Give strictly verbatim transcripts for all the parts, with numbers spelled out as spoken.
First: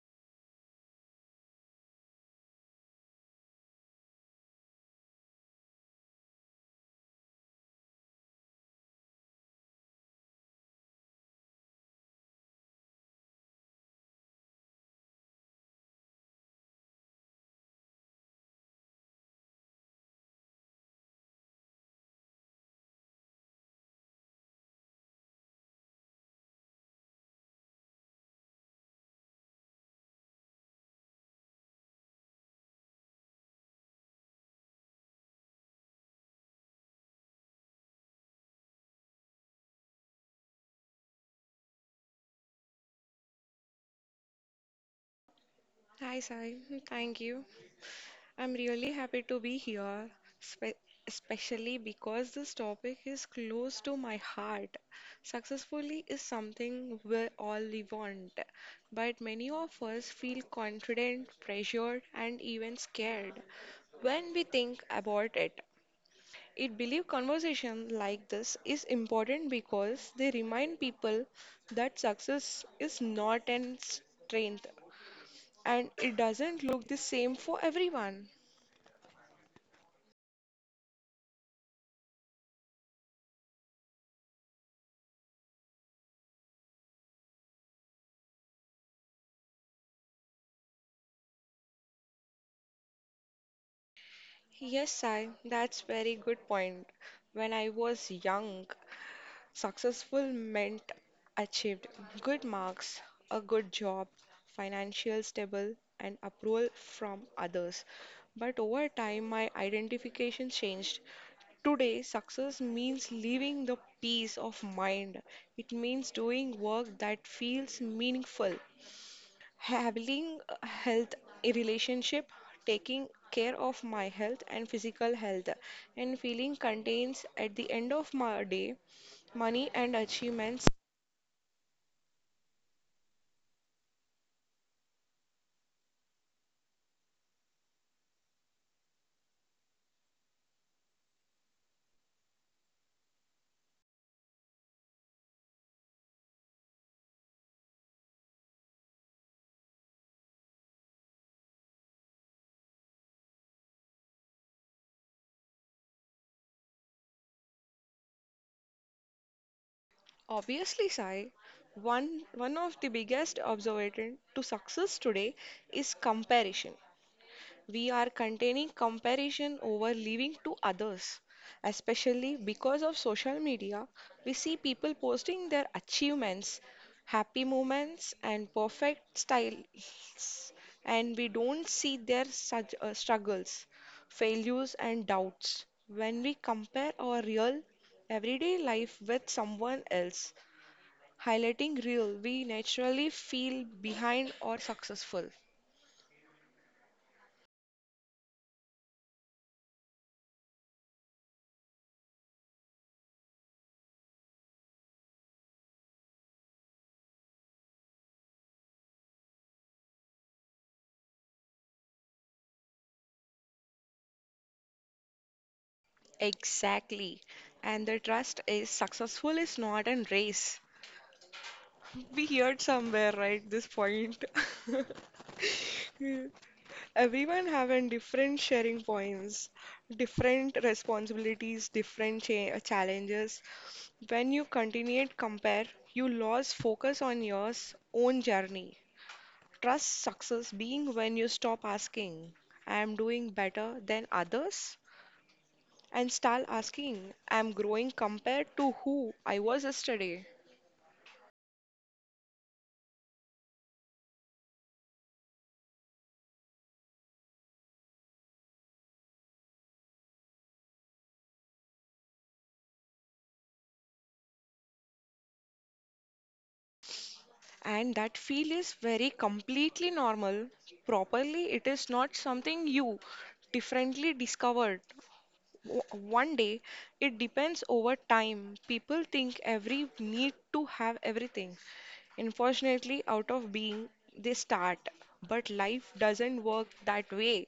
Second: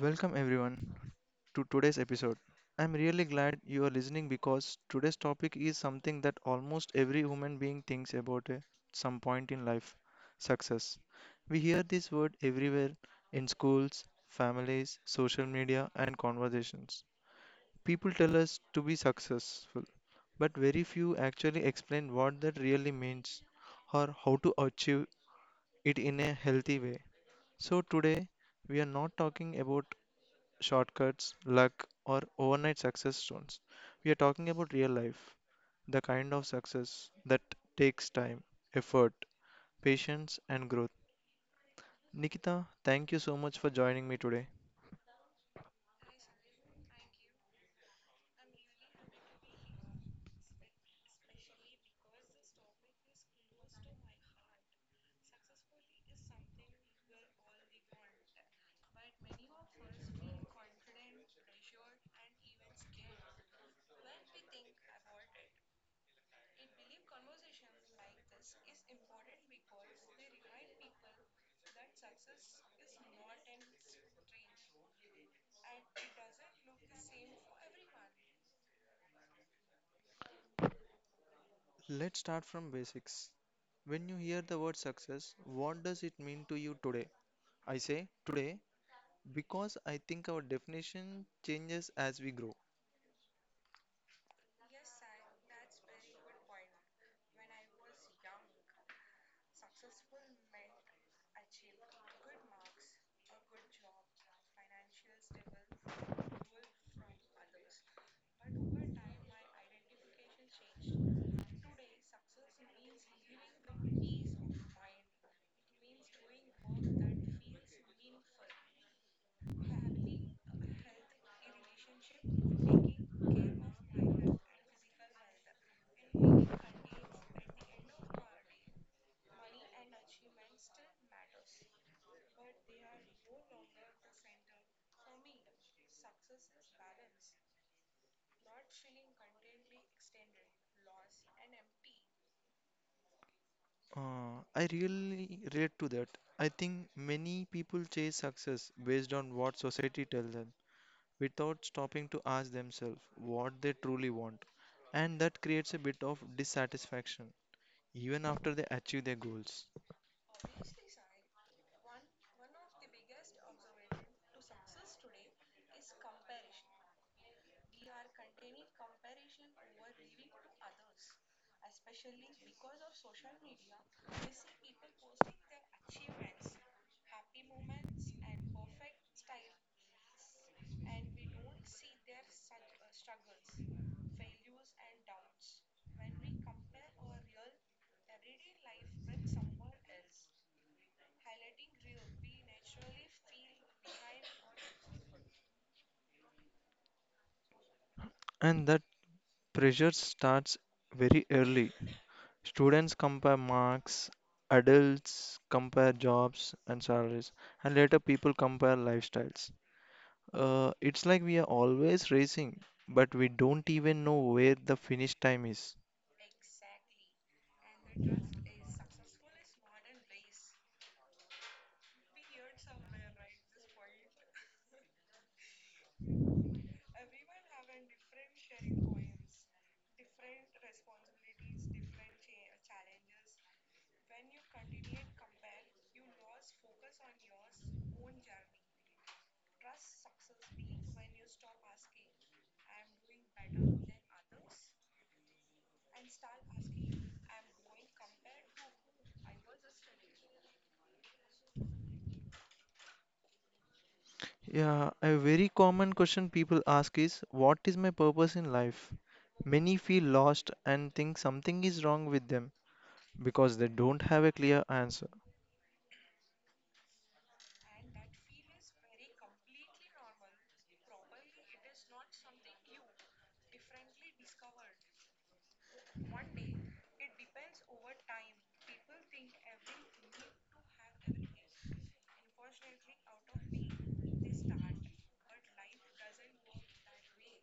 Welcome everyone to today's episode. I'm really glad you are listening because today's topic is something that almost every human being thinks about at some point in life, success. We hear this word everywhere in schools, families, social media, and conversations. People tell us to be successful, but very few actually explain what that really means or how to achieve it in a healthy way. So, today we are not talking about shortcuts, luck, or overnight success stones. We are talking about real life, the kind of success that takes time, effort, patience, and growth. Nikita, thank you so much for joining me today. Hi, Sai. Thank you. I'm really happy to be here, spe especially because this topic is close to my heart. Successfully is something we all want, but many of us feel confident, pressured, and even scared when we think about it. It believe conversation like this is important because they remind people that success is not an strength and it doesn't look the same for everyone. Let's start from basics. When you hear the word success, what does it mean to you today? I say today because I think our definition changes as we grow. Yes, Sai, that's very good point. When I was young, successful meant achieved good marks, a good job, financial stable, and approval from others. But over time, my identification changed. Today, success means living the peace of mind. It means doing work that feels meaningful, having a health in relationship, taking care of my health and physical health, and feeling contains at the end of my day, money and achievements. Uh, I really relate to that. I think many people chase success based on what society tells them, without stopping to ask themselves what they truly want. And that creates a bit of dissatisfaction even after they achieve their goals. Obviously, sai, one one of the biggest observation to success today is comparison. We are containing comparison over living to others, especially because of social media. We see people posting their achievements, happy moments, and perfect styles, and we don't see their sug- uh, struggles, failures, and doubts. When we compare our real everyday life with someone else, highlighting real, we naturally feel behind or successful. And that pressure starts very early. Students compare marks, adults compare jobs and salaries, and later people compare lifestyles. Uh, it's like we are always racing, but we don't even know where the finish time is. Exactly. And the trust is successful is not a race. We heard somewhere, right, this point. Everyone having different sharing points, different responsibilities, different cha uh, challenges. When you continue to compare, you lose focus on your s- own journey. Trust success being when you stop asking, I am doing better than others, and start asking, I'm growing compared to who I was yesterday. Yeah, a very common question people ask is, what is my purpose in life? Many feel lost and think something is wrong with them because they don't have a clear answer. And that feel is very completely normal. Properly, it is not something you differently discovered. O- One day, it depends over time. People think every need to have everything. Unfortunately, out of being, they start. But life doesn't work that way.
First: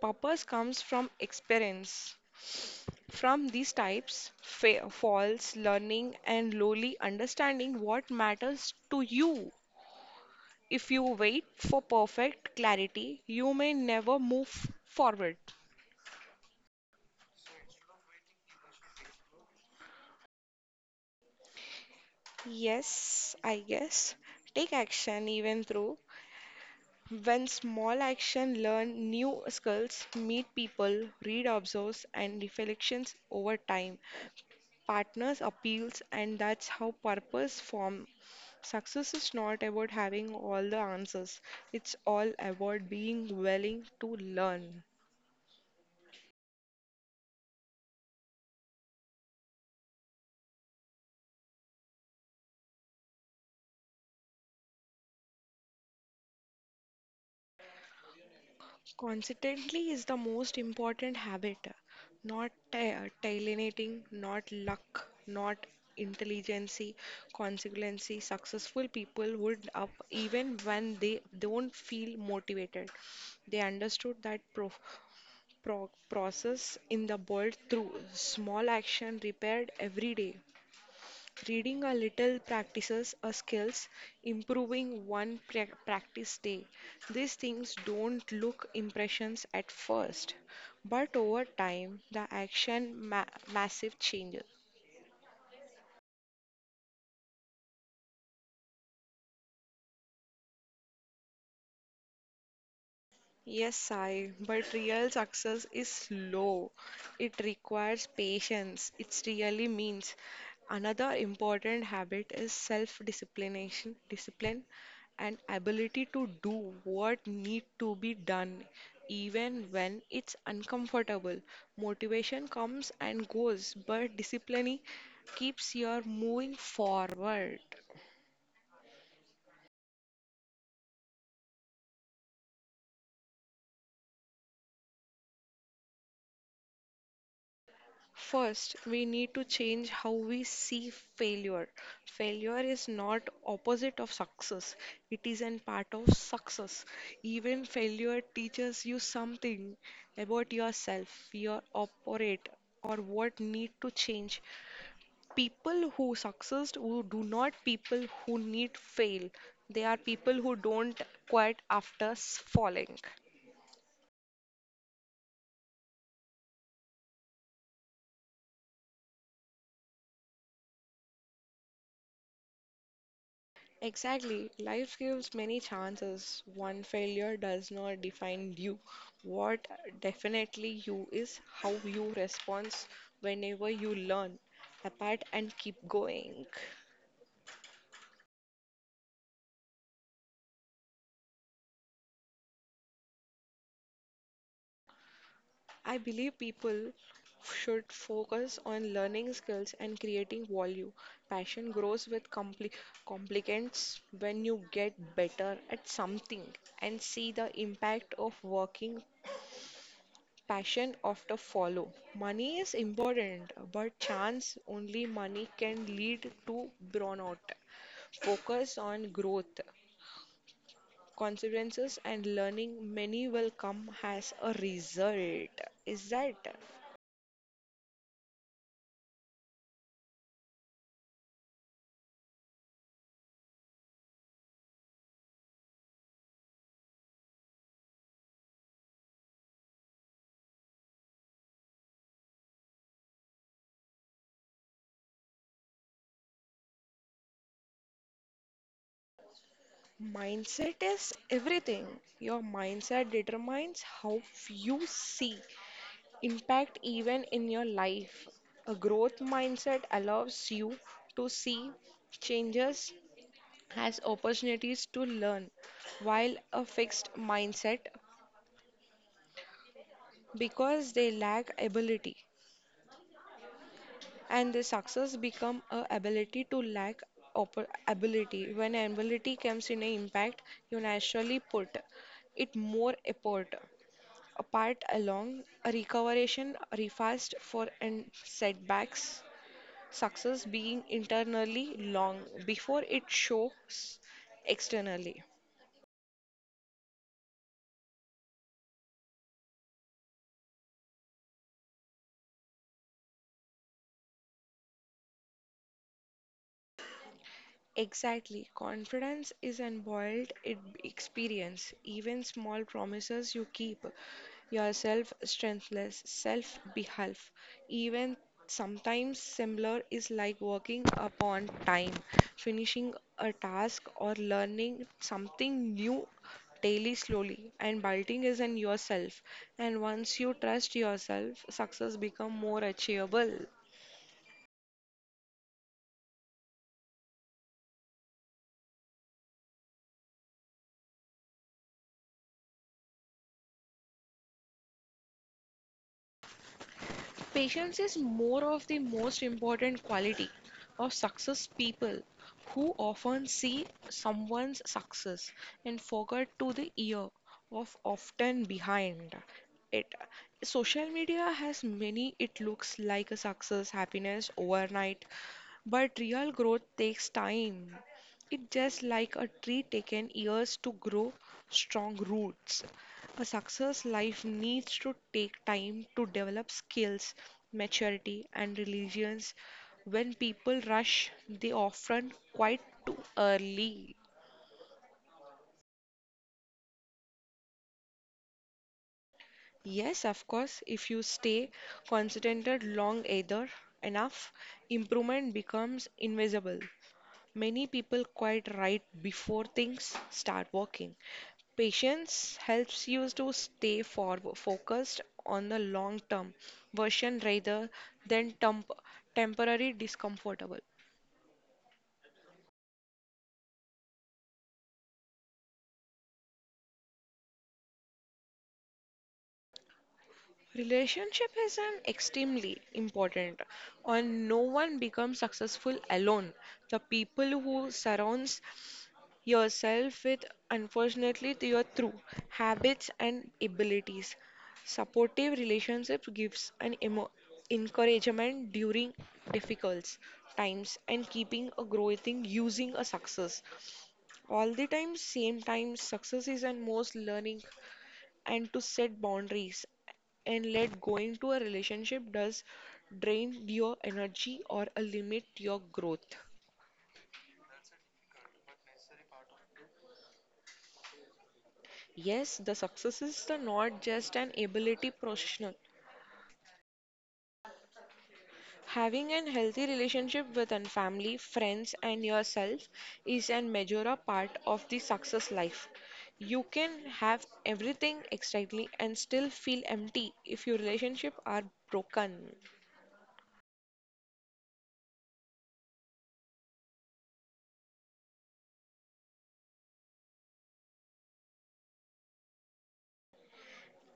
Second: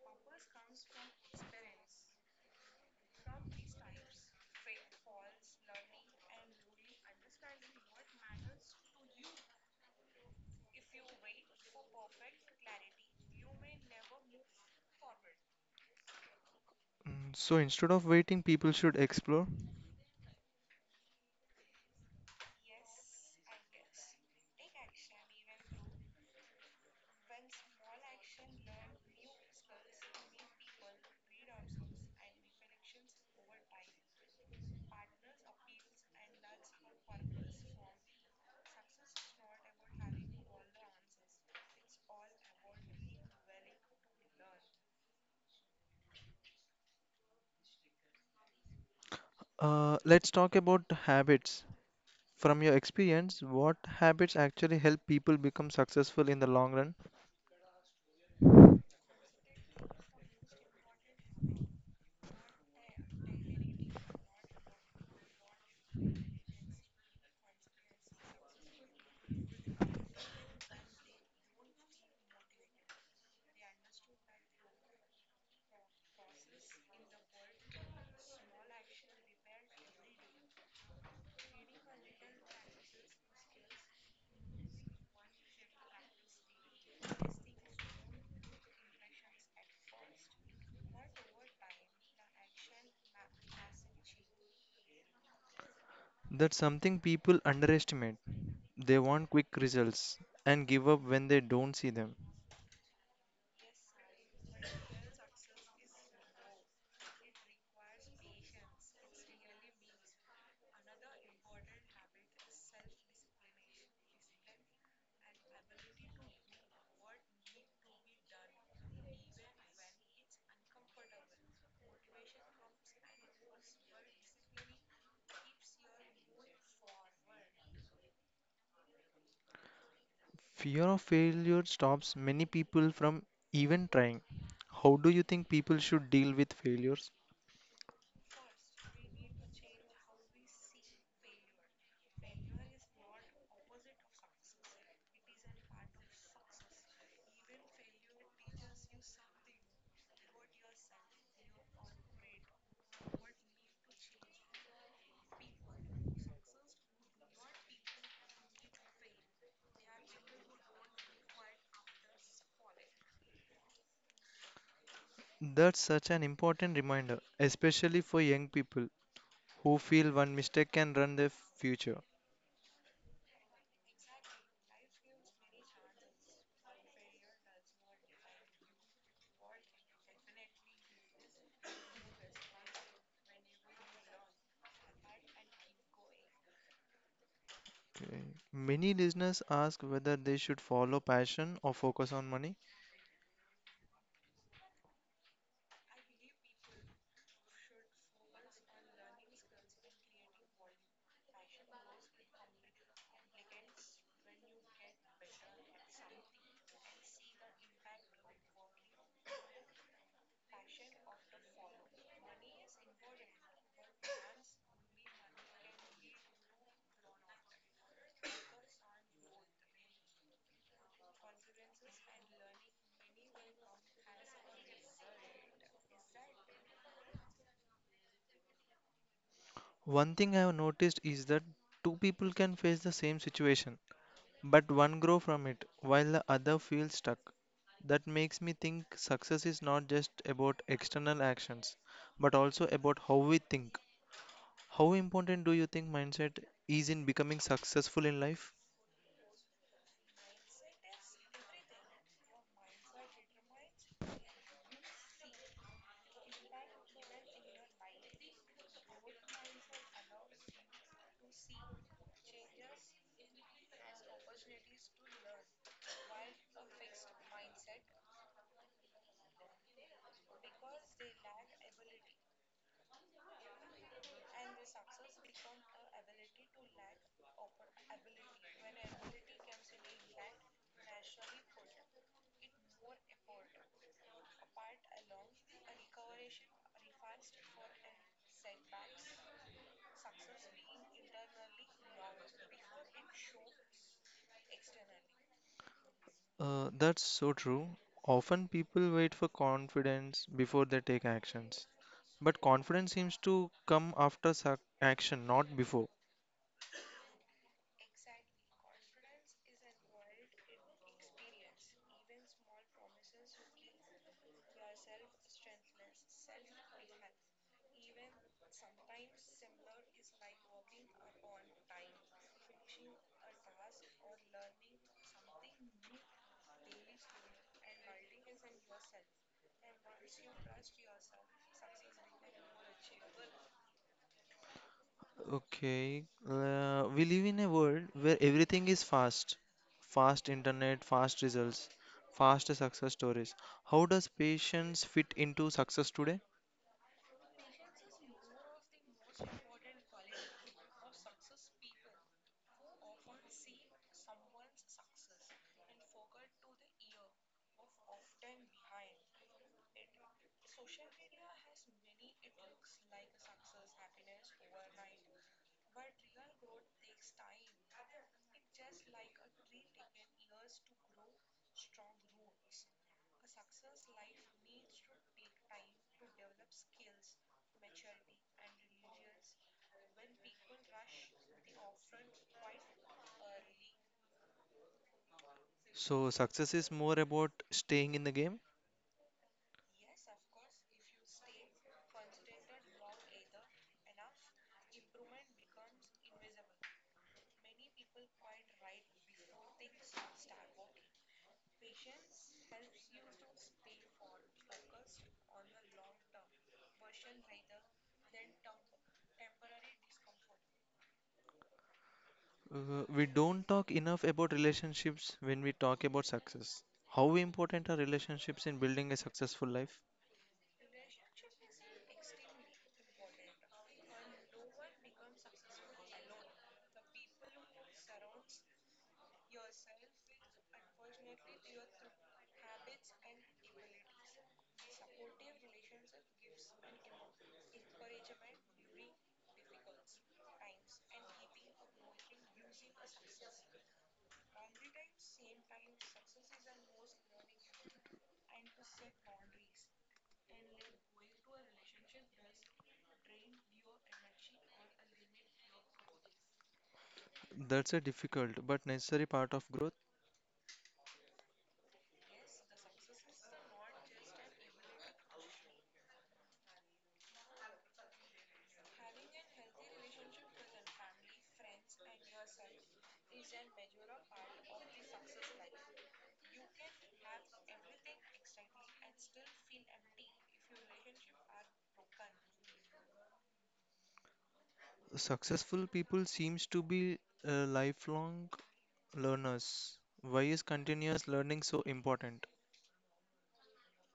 Purpose comes from experience. From these types fa- falls learning and lowly understanding what matters to you. If you wait for perfect clarity, you may never move forward. Mm, So instead of waiting, people should explore. Yes, I guess. Take action even through. When small action, learn new skills, meet people, read observes and reflections over time, partners appeals, and that's how purpose form. Success is not about having all the answers, it's all about being willing to learn. Uh, let's talk about habits. From your experience, what habits actually help people become successful in the long run? Consistently is the most important habit, not ta- talentating, not luck, not intelligence. Consequency successful people would up even when they don't feel motivated. They understood that proof pro- process in the world through small action repaired every day. Reading a little, practices a skills, improving one pra- practice day. These things don't look impressions at first, but over time, the action ma- massive changes. That's something people underestimate. They want quick results and give up when they don't see them. Yes, Sai, but real success is slow. It requires patience. It really means. Another important habit is self-disciplination, discipline, and ability to do what need to be done, even when it's uncomfortable. Motivation comes and goes, but discipline keeps you moving forward. Fear of failure stops many people from even trying. How do you think people should deal with failures? First, we need to change how we see failure. Failure is not opposite of success. It is an part of success. Even failure teaches you something about yourself, your operate, or what need to change. People who succeed who do not people who need fail. They are people who don't quit after s- falling. That's such an important reminder, especially for young people who feel one mistake can run their future. Exactly. Life gives many chances. One failure does not define you. What definitely you is how you respond. Whenever you learn, apart and keep going. Okay. Many listeners ask whether they should follow passion or focus on money. I believe people should focus on learning skills and creating value. Passion grows with compli complications. When you get better at something and see the impact of working, passion often follow. Money is important, but chance only money can lead to burnout. Focus on growth, consequences, and learning. Many will come as a result. Is that One thing I have noticed is that two people can face the same situation, but one grow from it while the other feels stuck. That makes me think success is not just about external actions, but also about how we think. How important do you think mindset is in becoming successful in life? mindset is everything. Your mindset determines how you see impact even in your life. A growth mindset allows you to see changes has opportunities to learn, while a fixed mindset, because they lack ability, and the success become a ability to lack oppor- ability. When ability comes in an impact, you naturally put it more effort, apart along a recoveration refast for and setbacks. Success being internally long before it shows externally. Uh, that's so true. Often people wait for confidence before they take actions. But confidence seems to come after suc action, not before. Exactly. Confidence is unboiled it experience. Even small promises you keep yourself strengthless, self behalf. Even sometimes similar is like working upon time, finishing a task, or learning something new daily, slowly, and building is in yourself. And once you trust yourself, success become more achievable. Okay, uh, we live in a world where everything is fast. Fast internet, fast results, fast success stories. How does patience fit into success today? Patience is more of the most important quality of success. People who often see someone's success and forget to the year of often behind it. Social media has many it looks like a success happiness overnight, but real growth takes time. It just like a tree taken years to grow strong roots. A success life needs to take time to develop skills, maturity, and resilience. When people rush, they often quite too early. So, success is more about staying in the game. Yes, of course, if you stay concentrated long either enough, improvement becomes invisible. Many people quite right before things start working. Patience helps you to stay forward, focused on the long term version rather than temp- temporary discomfortable. Uh, we don't talk enough about relationships when we talk about success. How important are relationships in building a successful life? Relationship is an extremely important, and no one becomes successful alone. The people who surrounds yourself with unfortunately to your true habits and abilities. Supportive relationships gives an emo- encouragement during difficult times, and keeping a growing using a success all the time. Same time, success is and most learning, and to set boundaries and let going to a relationship does drain your energy or a limit your growth. That's a difficult but necessary part of growth. Yes, the success is the not just an ability professional. Having a healthy relationship with an family, friends, and yourself is an major a part of the success life. You can have everything externally and still feel empty if your relationship are broken. Successful people seems to be uh, lifelong Learners, why is continuous learning so important?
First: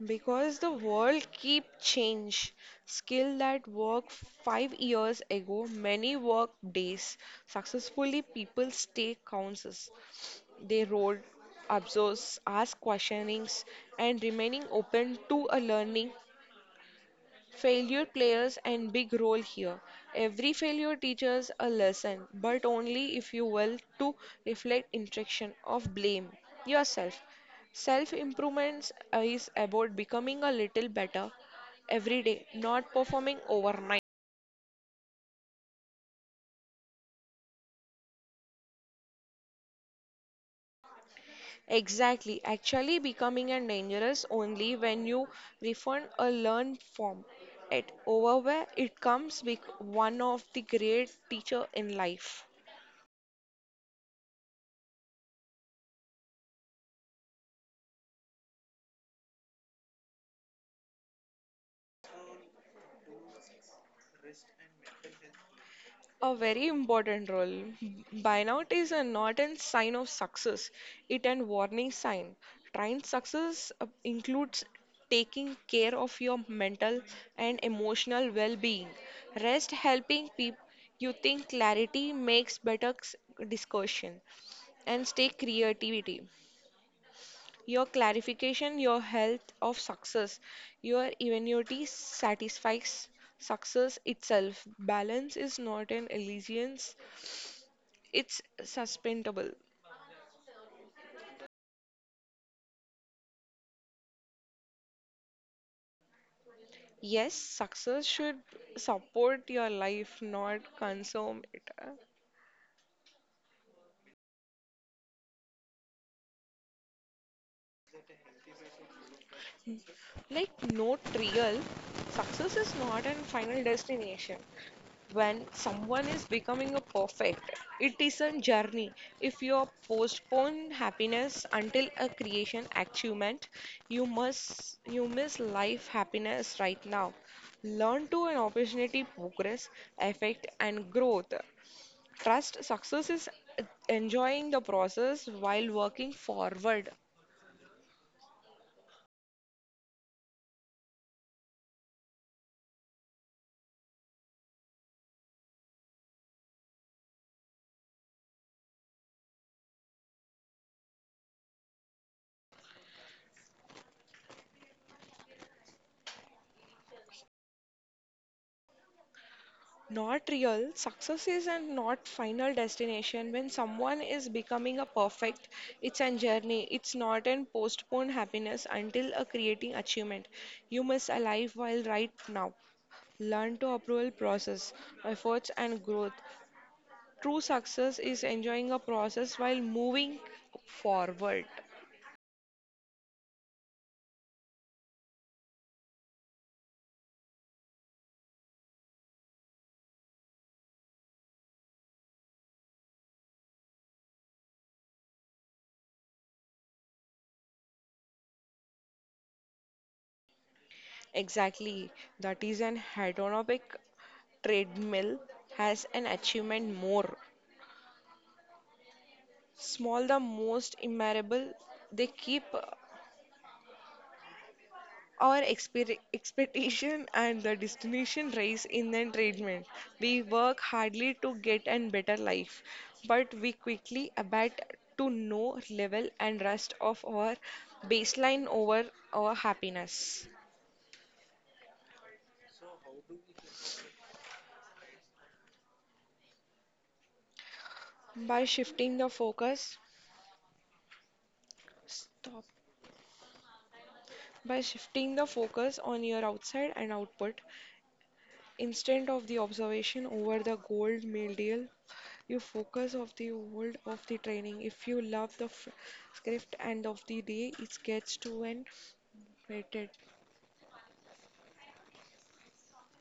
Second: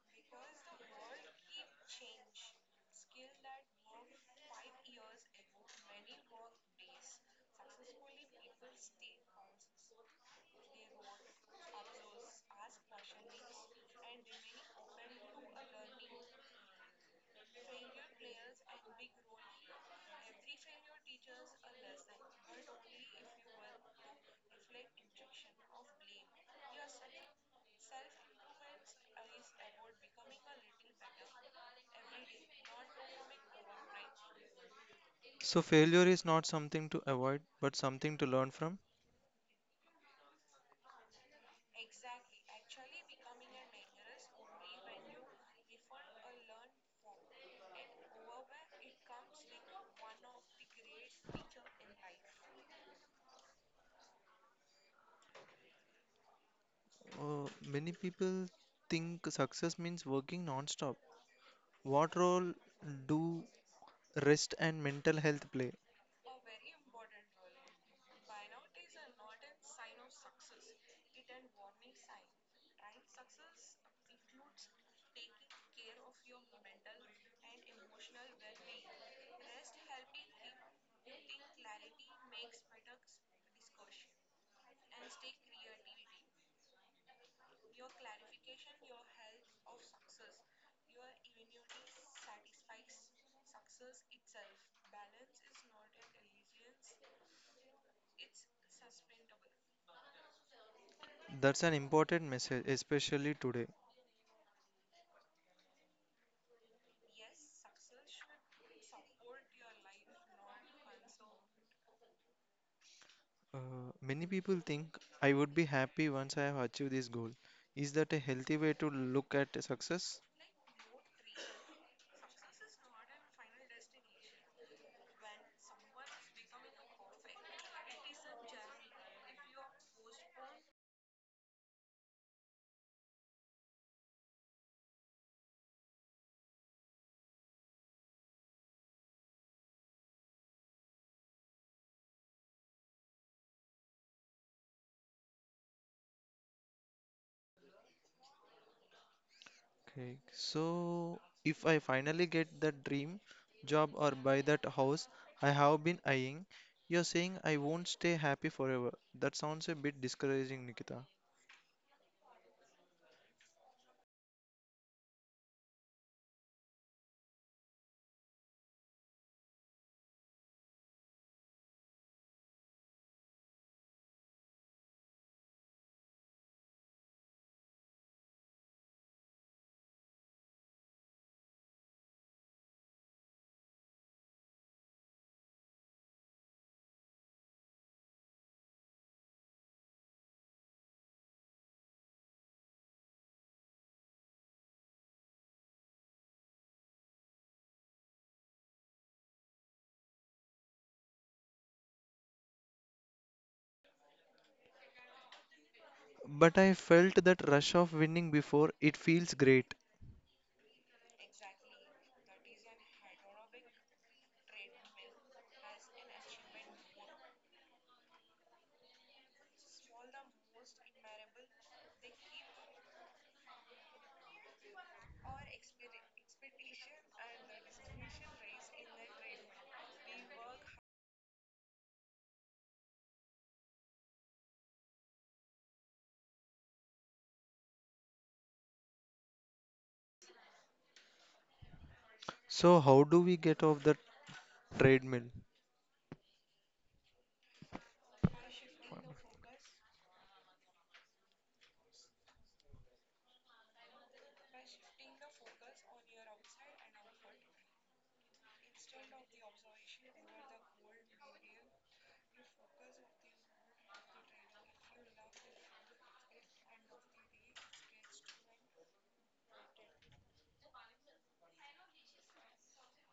Because the world keep change. Skill that work five years ago, many work days. Successfully people stay counts. They role observes, ask questionings, and remaining open to a learning. Failure plays a big role here. Every failure teaches a lesson, but only if you will to reflect interaction of blame yourself. Self improvement is about becoming a little better every day, not performing overnight. So, failure is not something to avoid, but something to learn from. Exactly, actually becoming and dangerous only when you refund a learned form. It over where it comes with one of the great teacher in life. Uh, many people think success means working non-stop. What role do rest and mental health play? A very important role. Burnout is a not a sign of success, it an warning sign. Trained success uh, includes taking care of your mental and emotional well-being. Rest helping people you think clarity, makes better s- discussion, and stay creativity. Your clarification, your health of success, your eventuality satisfies success itself. Balance is not an illusion, it's suspendable. That's an important message, especially today. Yes, success should support your life, not consume it. Uh, Many people think, I would be happy once I have achieved this goal. Is that a healthy way to look at success? Like, no trial, success is not an final destination. When someone is becoming a perfect, it is a journey. If you postpone happiness until a creation achievement, you must you miss life happiness right now. Learn to an opportunity, progress, effect, and growth. Trust success is enjoying the process while working forward. Okay, so if I finally get that dream job or buy that house I have been eyeing, you're saying I won't stay happy forever. That sounds a bit discouraging, Nikita. Not real success is and not final destination. When someone is becoming a perfect, it's a journey. It's not an postponed happiness until a creating achievement. You must alive while right now. Learn to approval process, efforts, and growth. True success is enjoying a process while moving forward. But I felt that rush of winning before, it feels great. Exactly. That is an hedonic treadmill has an achievement more. Small, the most immeasurable, they keep our expe- expectation and the destination race in the treadmill. We work hardly to get a better life, but we quickly abate to no level and rest of our baseline over our happiness. So, how do we get off the treadmill? By shifting the focus, stop. By shifting the focus on your outside and output instead of the observation over the gold medal, you focus of the world of the training. If you love the f- script end of the day, it gets to an rated.